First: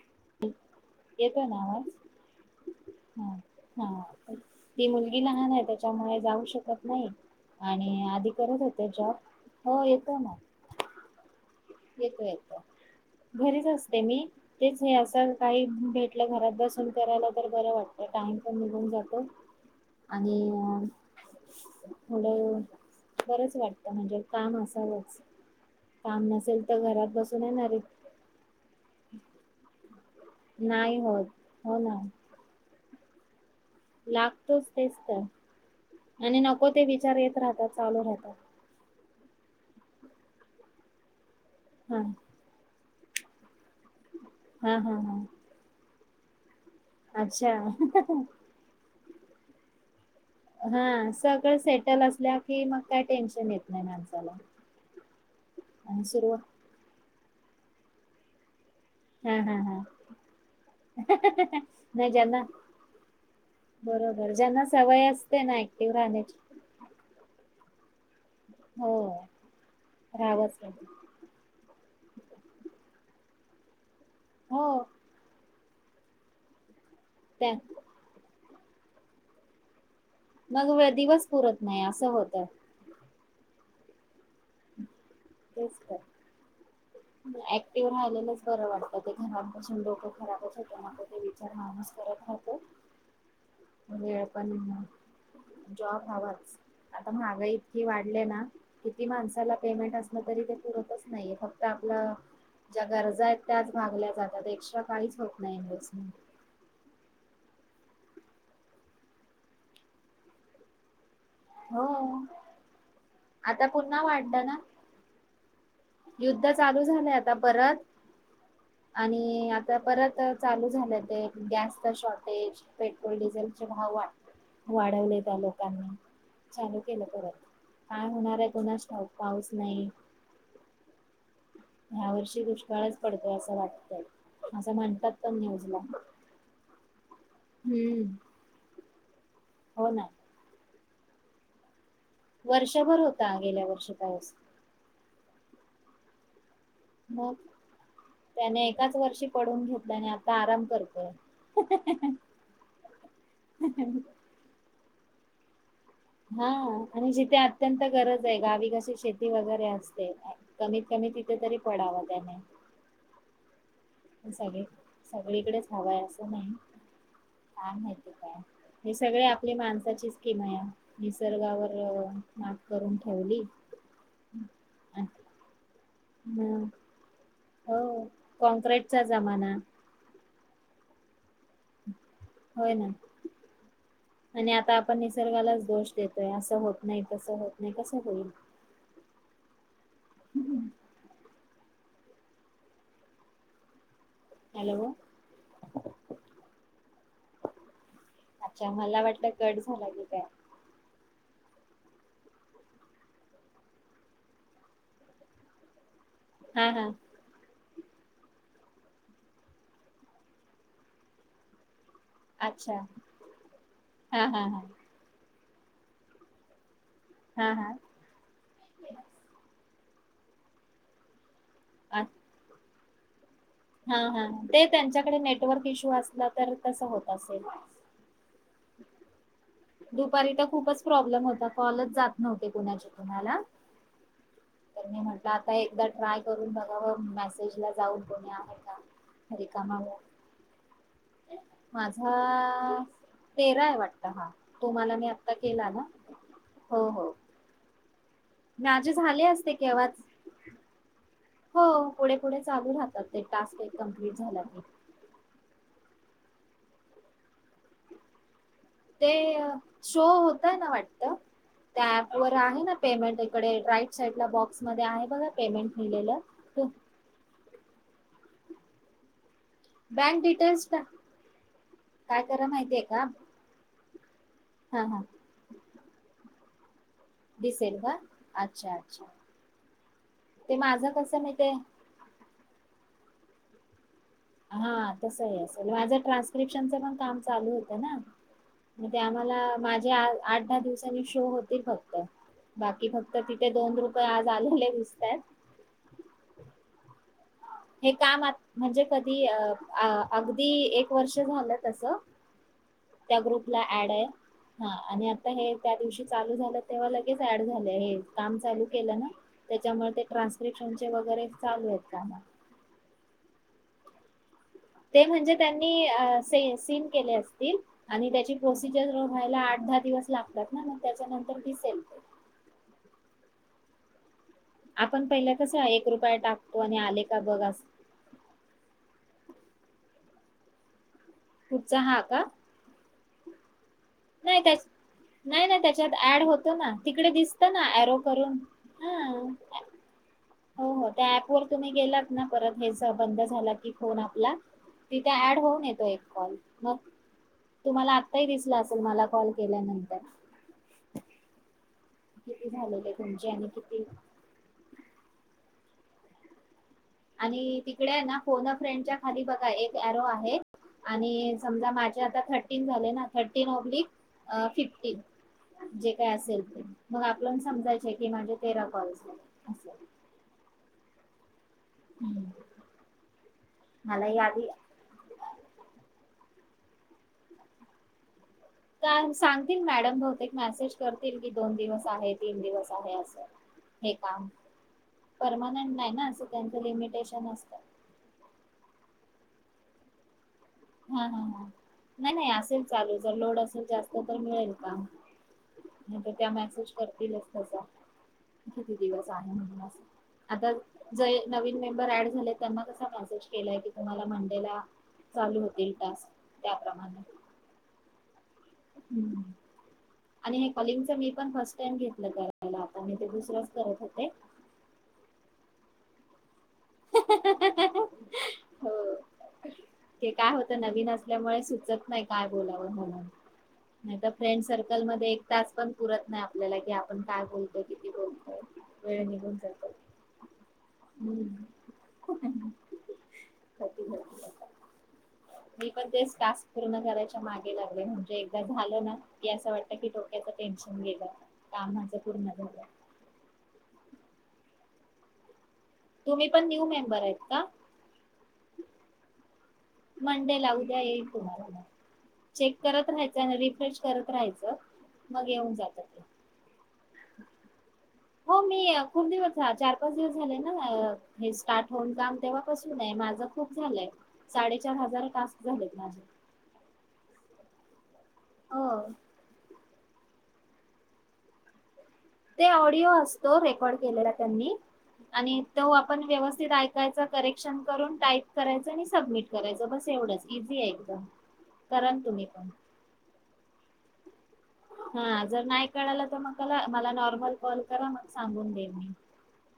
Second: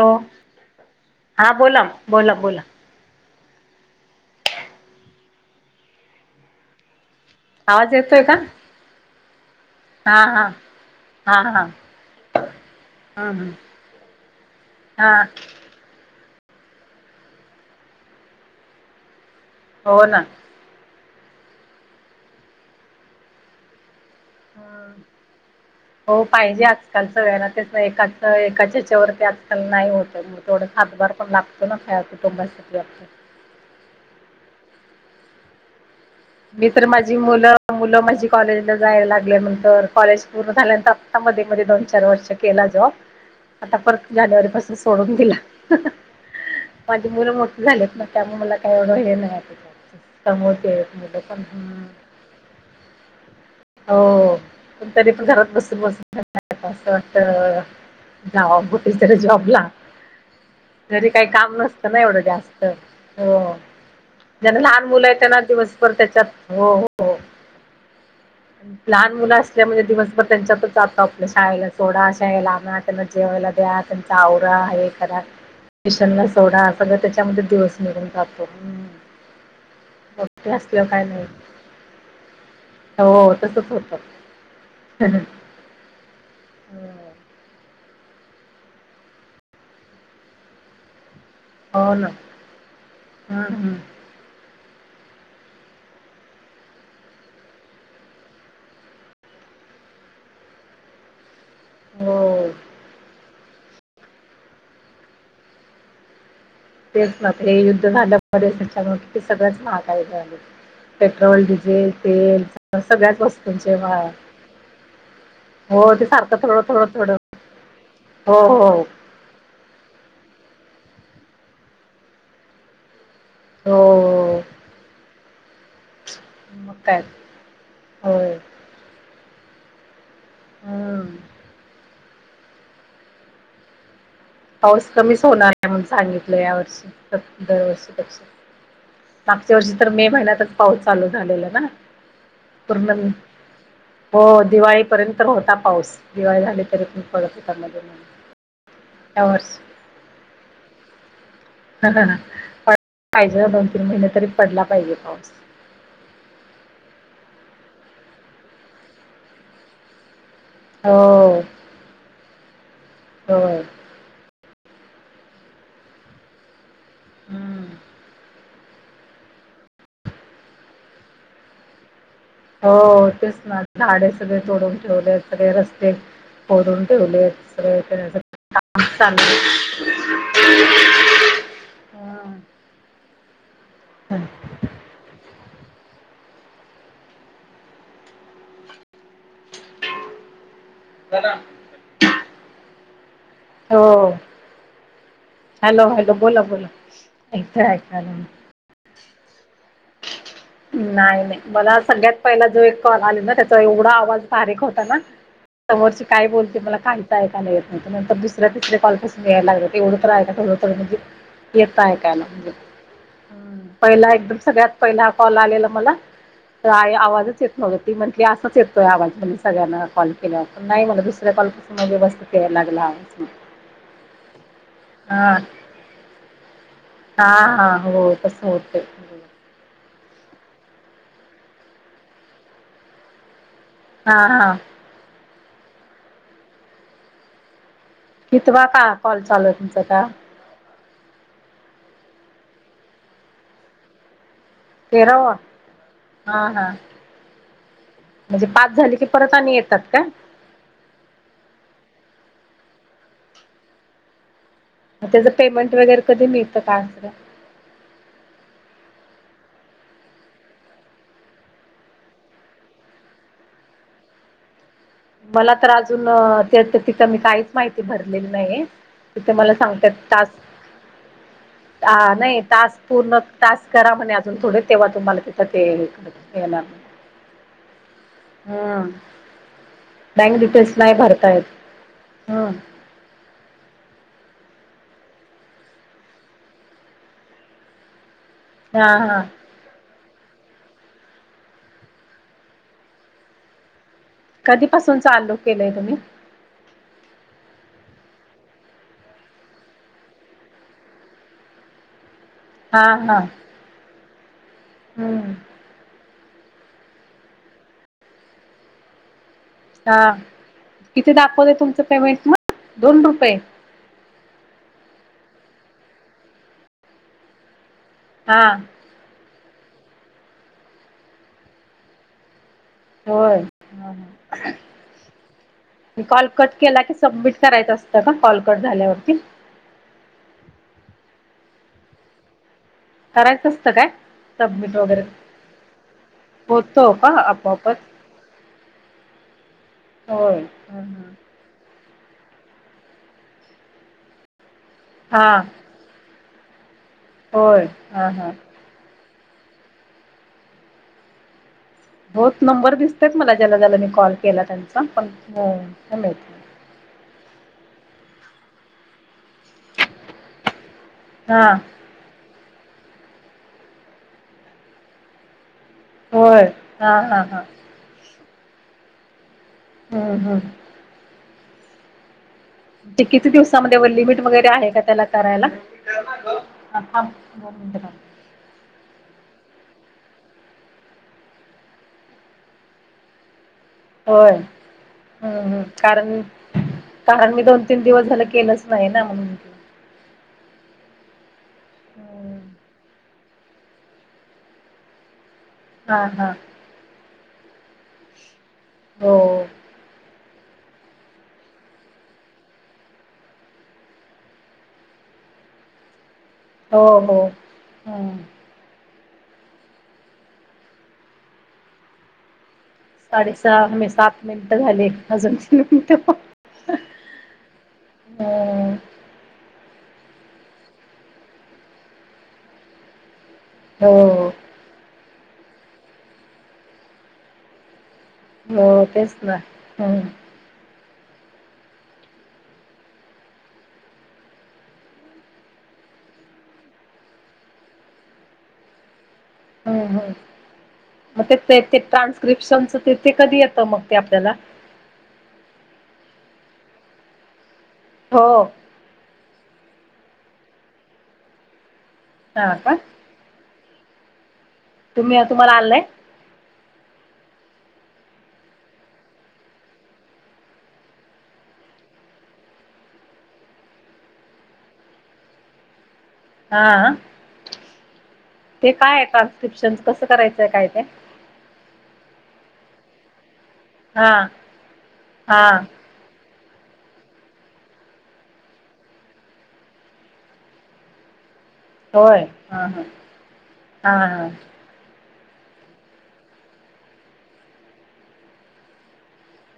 हो, येतोय हा ना बोला आवाज बोला बोला. हा हा, ती मुलगी लहान आहे, त्याच्यामुळे जाऊ शकत नाही. आवाज आणि येतोय आधी का करत होते जॉब, हो येतो हा ना. हा हा हा येतो येतो, ह घरीच हा असते मी तेच हे असं काही भेटलं घरात बसून करायला तर बर वाटत टाइम पण निघून जातो, हो ना आणि मुलं बरंच वाटत म्हणजे. काम असावंच हो, काम पाहिजे नसेल तर घरात आजकालच बसून सगळ्यांना तेच येणार एकाच एकाचिच तेवढं त्यात पण नाही होत, मग तेवढं नाही हातबार होत पण लागतो ना, हो हया कुटुंबासाठी आपल्या लागतोच तेच तर आणि मी नको ते तर माझी विचार येत मुलं, राहतात मुलं चालू माझी राहतात कॉलेजला जायला लाग ल्यानंतर कॉलेज पूर्ण झाल्यानंतर आता मध्ये, मध्ये दोन हा चार वर्ष केला जॉब, आता परत. जानेवारी पासून हा हा सोडून हा दिला. माझी मुलं अच्छा मोठी झालेत ना, मग त्यामुळे मला काही एवढं हे नाही, कमवती आहेत. मुलं पण सगळ सेटल असल्या कि, मग काय टेनशन येत नाही हो माणसाला. पण तरी पण घरात बसून असं आणि सुरुवात वाटत, जावा बहुतेक हा हा जॉबला, हा [unintelligible] घरी काही काम नसतं ना नाही एवढं ज्यांना जास्त, हो. बरोबर, ज्यांना सवय असतेना पर त्याच्यात, हो हो हो. हो लहान मुलं असल्या म्हणजे दिवसभर राहावंच त्यांच्यातच लागेल जातो आपला, शाळेला सोडा, शाळेला आणा त्यांना. जेवायला द्या, त्यांचा आवरा, हो हे करा, ट्युशनला सोडा. सगळ त्याच्यामध्ये त्या दिवस निघून जातो, मोठे मग व असल्यावर काय दिवस नाही पुरत नाही असं होत, हो तसच होतं. तेच तर, ते राहिलेलच बरं वाटतं, ते घरात बसून डोक खराब होत माझं- [unintelligible] माणूस हो ना करत राहतो, हम्म हम्म [unintelligible] वेळ पण जॉब हवाच, आता महागा इतकी वाढले ना, किती माणसाला पेमेंट अस तरी ते पुरतच नाहीये फक्त आपल्या हो ज्या गरजा आहेत, त्याच भागल्या जातात एक्स्ट्रा काहीच होत नाही इन्व्हेस्टमेंट. तेच ना ते [unintelligible] युद्ध झालं मदशच्या सगळंच महाकायदाे झाले. पेट्रोल डिझेल हो तेल सगळ्याच आता वस्तूंचे पुन्हा वाळ. वाढलं ना युद्ध चालू झालंय आता परत हो हो आणि आता परत, चालू झाले गॅस शॉर्टेज पेट्रोल डिझेल चे भाव हो वाढवले. लोकांनी मग चालू काय केलं परत काय होय होणार आहे कोणास ठाऊक पाऊस नाही. हम्म ह्या वर्षी दुष्काळच पडतोय असं वाटतय. पाऊस कमीच होणार आहे म्हणून सांगितलं या वर्षी हम्म दरवर्ष मागच्या वर्षी तर हो ना मे महिन्यातच पाऊस चालू झालेला ना. वर्षभर पूर्णमी होता गेल्या वर्षी पाऊस हो दिवाळीपर्यंत तर होता पाऊस दिवाळी झाली, तील मग पळत करणार ज त्याने एकाच वर्षी पडून घेतलं आणि आता आराम करतोय. ह प पाहिजे दोन तीन हा महिने तरी पडला पाहिजे पाऊस हा आणि जिथे अत्यंत गरज आहे गावी कशी शेती वगैरे असते. कमीत कमी तिथे तरी पडावा त्याने. हो. सगळी सगळीकडेच हवा आहे असं नाही हम्म काय माती काय हे सगळे आपली माणसाची किमया आहे निसर्गावर मात करून हो तेच ठेवली ना झाडे सगळे तोडून ठेवले सगळे रस्ते. मग तोडून ठेवलेत हो कॉँक्रीटचा जमाना होय ना हम्म. आणि आता आपण निसर्गाला, दोष देतोय असं होत नाही तसं होत नाही कसं होईल, हम्म... बोला हो.. हॅलो, हॅलो, हॅलो, बोला, बोला येतंय ऐकायला ग का आहे नाही नाही मला सगळ्यात पहिला जो एक कॉल आले ना त्याचा एवढा आवाज बारीक होता ना, समोरची काय बोलते हा मला हा काहीच ऐकायला नाही येत नंतर दुसऱ्या तिसऱ्या कॉलपसून यायला लागत तेवढं तर आहे का थोडं थडंण काज अच्छा पहिला हा एकदम हा हा सगळ्यात पहिला कॉल आलेला मला, आवाजच हा येत हा नव्हता ती म्हटली असाच येतोय आवाज म्हण सगळ्यांना कॉल केलावर पण नाही म्हला दुसर अल्पसमय व्यवस्थ यायला लागला ह हा हा ते त्यांच्याकडे नेटवर्क इश्यू असला तर तस होत असेल. ते दुपारी तर खूपच प्रॉब्लेम होता कॉलच जात नव्हते कुणाचे, कुणाला हा, हा तर मी म्हटलं आता एकदा ट्राय करून बघा मेज ला. जाऊ कोणी आहे कितवा का कॉल चालू आहे रिकामा तुमचा आता? आहे का हा तेरा आहे वाटत हा तुम्हाला मी आता तेरावा? केला ना हा हा हो, हो. म्हणजे पाच माझे झाले की परत असते आणि येतात केव्हाच का? हो पुढे पुठे चालू राहतात ते टास्क कम्प्लीट झाला की त्याच पेमेंट वगैरे कधी मिळत काय वगैरे? ते शो होतय ना वाटत. त्या ऍप वर आहे ना पेमेंट इकडे राईट साईड ला बॉक्स मला तर अजून त्या तिथं मी काहीच माहिती भरलेली नाही तिथे मला सांगतात बँक तास डिटेल्स टा काय नाही करा तास माहितीय का पूर्ण तास करा म्हणे अजून थोडे हा तेव्हा हा तुम्हाला तिथं ते येणार डिसेंबर अच्छा हम्म अच्छा बँक ते डिटेल्स माझं नाही कसं मी भरतायेत ते हम हा तसही असेल माझं ट्रान्सक्रिप्शनच पण काम चालू होतं ना हा मग ते हा आम्हाला माझ्या आठ दहा दिवसांनी शो होतील फक्त बाकी फक्त तिथे दोन रुप कधीपासून चालू केलंय तुम्ही हे काम म्हणजे कधी अ अगदी एक वर्ष झालं तस हा त्या हा ग्रुप ला ऍड आहे हा आणि आता हम्म हे त्या दिवशी चालू झालं तेव्हा लगेच ऍड झाले हे काम चालू केलं ना त्याच्यामुळे हा ते ट्रान्स्क्रिप्शनचे किती वगैरे दाखवते चालू आहेत तुमचं काम. पेमेंट मग दोन रुपये ते म्हणजे त्यांनी सीम केले अस आणि त्याची हा प्रोसिजर व्हायला आठ अधा दिवस लागतात ना मग त्याच्यानंतर दिसेल ते होय ह ह आपण पहिला कसं एक म रुपया कॉल कट टाकतो आणि केला की आले का सबमिट बघ असं करायचं असतं का कॉल कट झाल्यावरती पुढचा हा का करायचंस नाही त्या तब्यत वगैरे नाही नाही त्याच्यात ऍड होतो ना का तिकडे दिसत ना आपोआपच अरो करून ह होय हो हो त्या ऍप व तुम्ही गेला त हे बंद झाला की फोन आपला तिथे हा ऍड होऊन येतो एक कॉल मग होय हा आत्ताही हा दिसला असेल तुम्हाला कॉल केल्यानंतर होत किती नंबर झालेले दिसतेयत तुमचे मला आणि ज्याला ज्याला किती मी कॉल केला त्यांचा पण हॅलो आणि तिकडे ना फोन अ फ्रेंडच्या खाली बघ एक अरो आहे आणि हा समजा माझ्या आता थरटिनं झाले ना थर्टीन ओब्लिक फिफ्टिन जे काय असेल होय ते हा मग हा आपल्या हा समजायचे की माझे तेरा कॉलस हम्म हम्म हम्म ते किती दिवसामध्ये व लिमिट वगैरे आहे का त्याला करायला [inaudible] दोन मिनिटं थांब सांगतील मॅडम बहुतेक मेसेज करतील की दोन दिवस आहे तीन दिवस आहे असं हे काम हम्मम् परमनंट नाही ना कारण असं त्यांचं लिमिटेशन कारण मी असतं दोन तीन दिवस झालं केलंच नाही ना म्हणून [unintelligible] [inaudible] हा हा ह नाही नाही हम्म. असेल चालू जर लोड असेल जास्त तर मिळेल काम नाही हां तर त्या हां मेसेज करतीलच तसं किती दिवस हो आहे म्हणून आता ज नवीन मेंबर ऍड झाले त्यांना कसा मेसेज केलाय की तुम्हाला मंडेला चालू होतील टास्क हो त्याप्रमाणे हो हम आणि हे कॉलिंगच मी पण फर्स्ट टाइम घेतलं तर साडेसहा सात मिनिटं झाले अजून त मिनट हो हम ते काय होत नवीन असल्यामुळे सुचत नाही काय बोलावं म्हणून नाही तर हो फ्रेंड सर्कल मध्ये एक तास पण पुरत नाही आपल्याला कि आपण काय बोलतो किती बोलतो हो तेच ना हम् हम् [inaudible] मी पण तेच टास्क पूर्ण करायच्या मागे लागले म्हणजे एकदा झाल ना की असं वाटतं हम्म की हम डोक्याचं टेन्शन गेलं मग ते ते कामाचं पूर्ण झालं ट्रान्स्क्रिप्शनच तेथ कधी येतं मग ते आपल्या [inaudible] तुम्ही पण न्यू मेंबर आहेत का हो मंडे ला उद्या येईल तुम्हाला हां चेक का करत राहायचं आणि रिफ्रेश करत राहायचं तुम्ही मग तुम्हाला येऊन आलंय जातात हो मी खूप दिवस चार पाच दिवस झाले ना हे स्टार्ट होऊन जाम तेव्हापासून आहे माझ खूप झाय साडेचार हजार टस्क झालेत माझे हा ते हो काय आहे ट्रान्स्क्रिप्शन कसं करायचंय काय ते ते ऑडिओ असतो रेकॉर्ड केलेला हां त्यांनी आणि हां तो आपण व्यवस्थित ऐकायच करेक्शन करून टाईप करायचं आणि सबमिट करायचं बस एवढंच इझी आहे एकदम कराल होय तुम्ही पण हा हा हा हा हा जर नाही कळाला तर मग मला नॉर्मल कॉल करा मग सांगून दे म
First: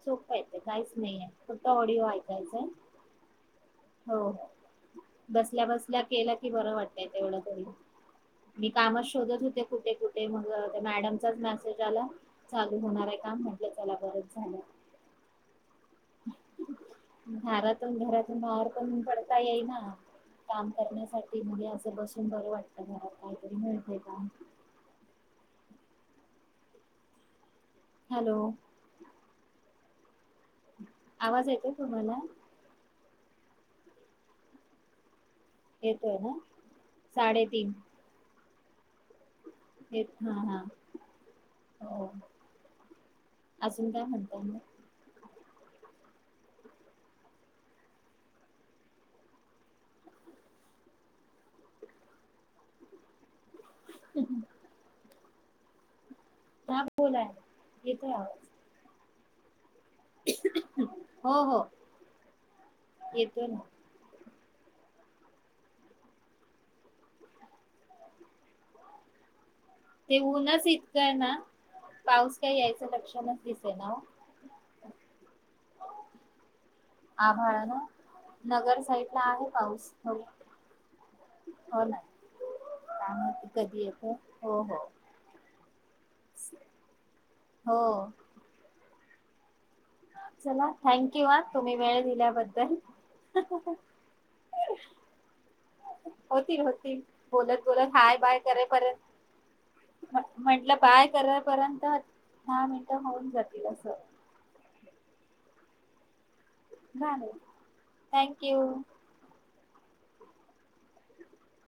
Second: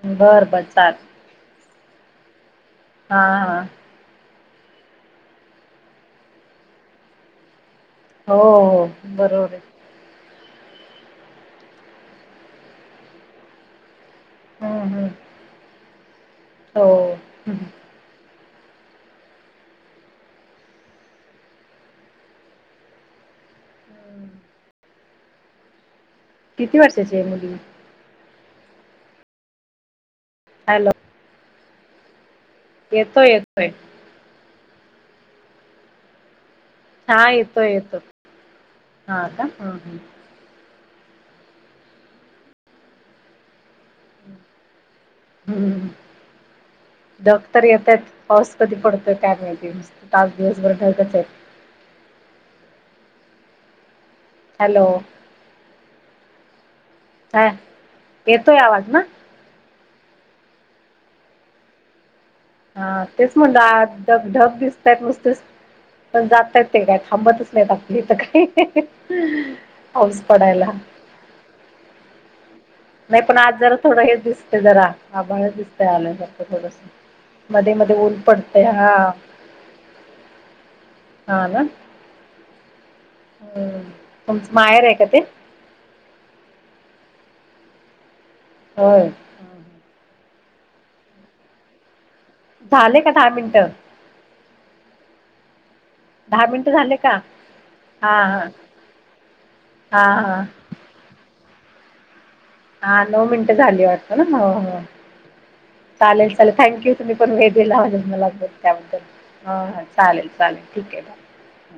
सोप बर येत बर काहीच चाल नाहीये फक्त ऑडिओ ऐकायचं हा हा बसल्या बसल्या केल्या कि बरं वाटतय तेवढं तरी हो मी हो कामच शोधत बरोबर आहे होते कुठे कुठे म मॅडमचाच मेसेज आला चालू होणार आहे काम म्हटल त्याला ब हम्म हम्म हो ह् मार पण पडता येई ना काम करण्यासाठी मुली असं बसून बर वाटत घरात काहीतरी मिळतय काम किती वर्षाची आहे मुली हॅलो हॅलो आवाज येतय तुम्हाला येतोय येतोय येतोय ना हा येतो साडेतीन येतो हा का हम्म हम्म. एक हा हा हो अजून काय म्हत हम्म ह ढग तर येत आहेत पाऊस कधी पडतोय काय नाही दि तास दिवसभर ढगच आहेत [inaudible] हॅलो हा बोला हा येतो या आवाज ना हो हो हा तेच येतोय ना म्हणलं ढग ढग दिसतय नुसतस पण जातयेत ते काय थांबतच नाहीत आपली तर काही ते पाऊस ऊनच पडायला इतकंय ना पाऊस काही यायच नाही पण आज जरा थोडं हे दिसत जरा आभळ दिसत आल्यास थोडस आभाळा मध्ये ना मध्ये ऊन पडतय नगर हा साइड ला आहे पाऊस हो हा का सांग कधी आहे हो हो आहे का ते हो हो चला थँक्यू हा तुम्ही वेळ दिल्या झाले का दहा मिनटं दहा होतील मिनिटं झाले होतील का बोलत बोलत हाय हा बाय हा करे हा परत हा म्हंटलं बाय करे पर्यंत होतील हा नऊ मिनटं झाली वाटत ना हो चालेल ले थँक्यू तुम्ही पण झालं वे दिला थँक्यू त्याबद्दल हो हा चालेल चालेल ठीक आहे बा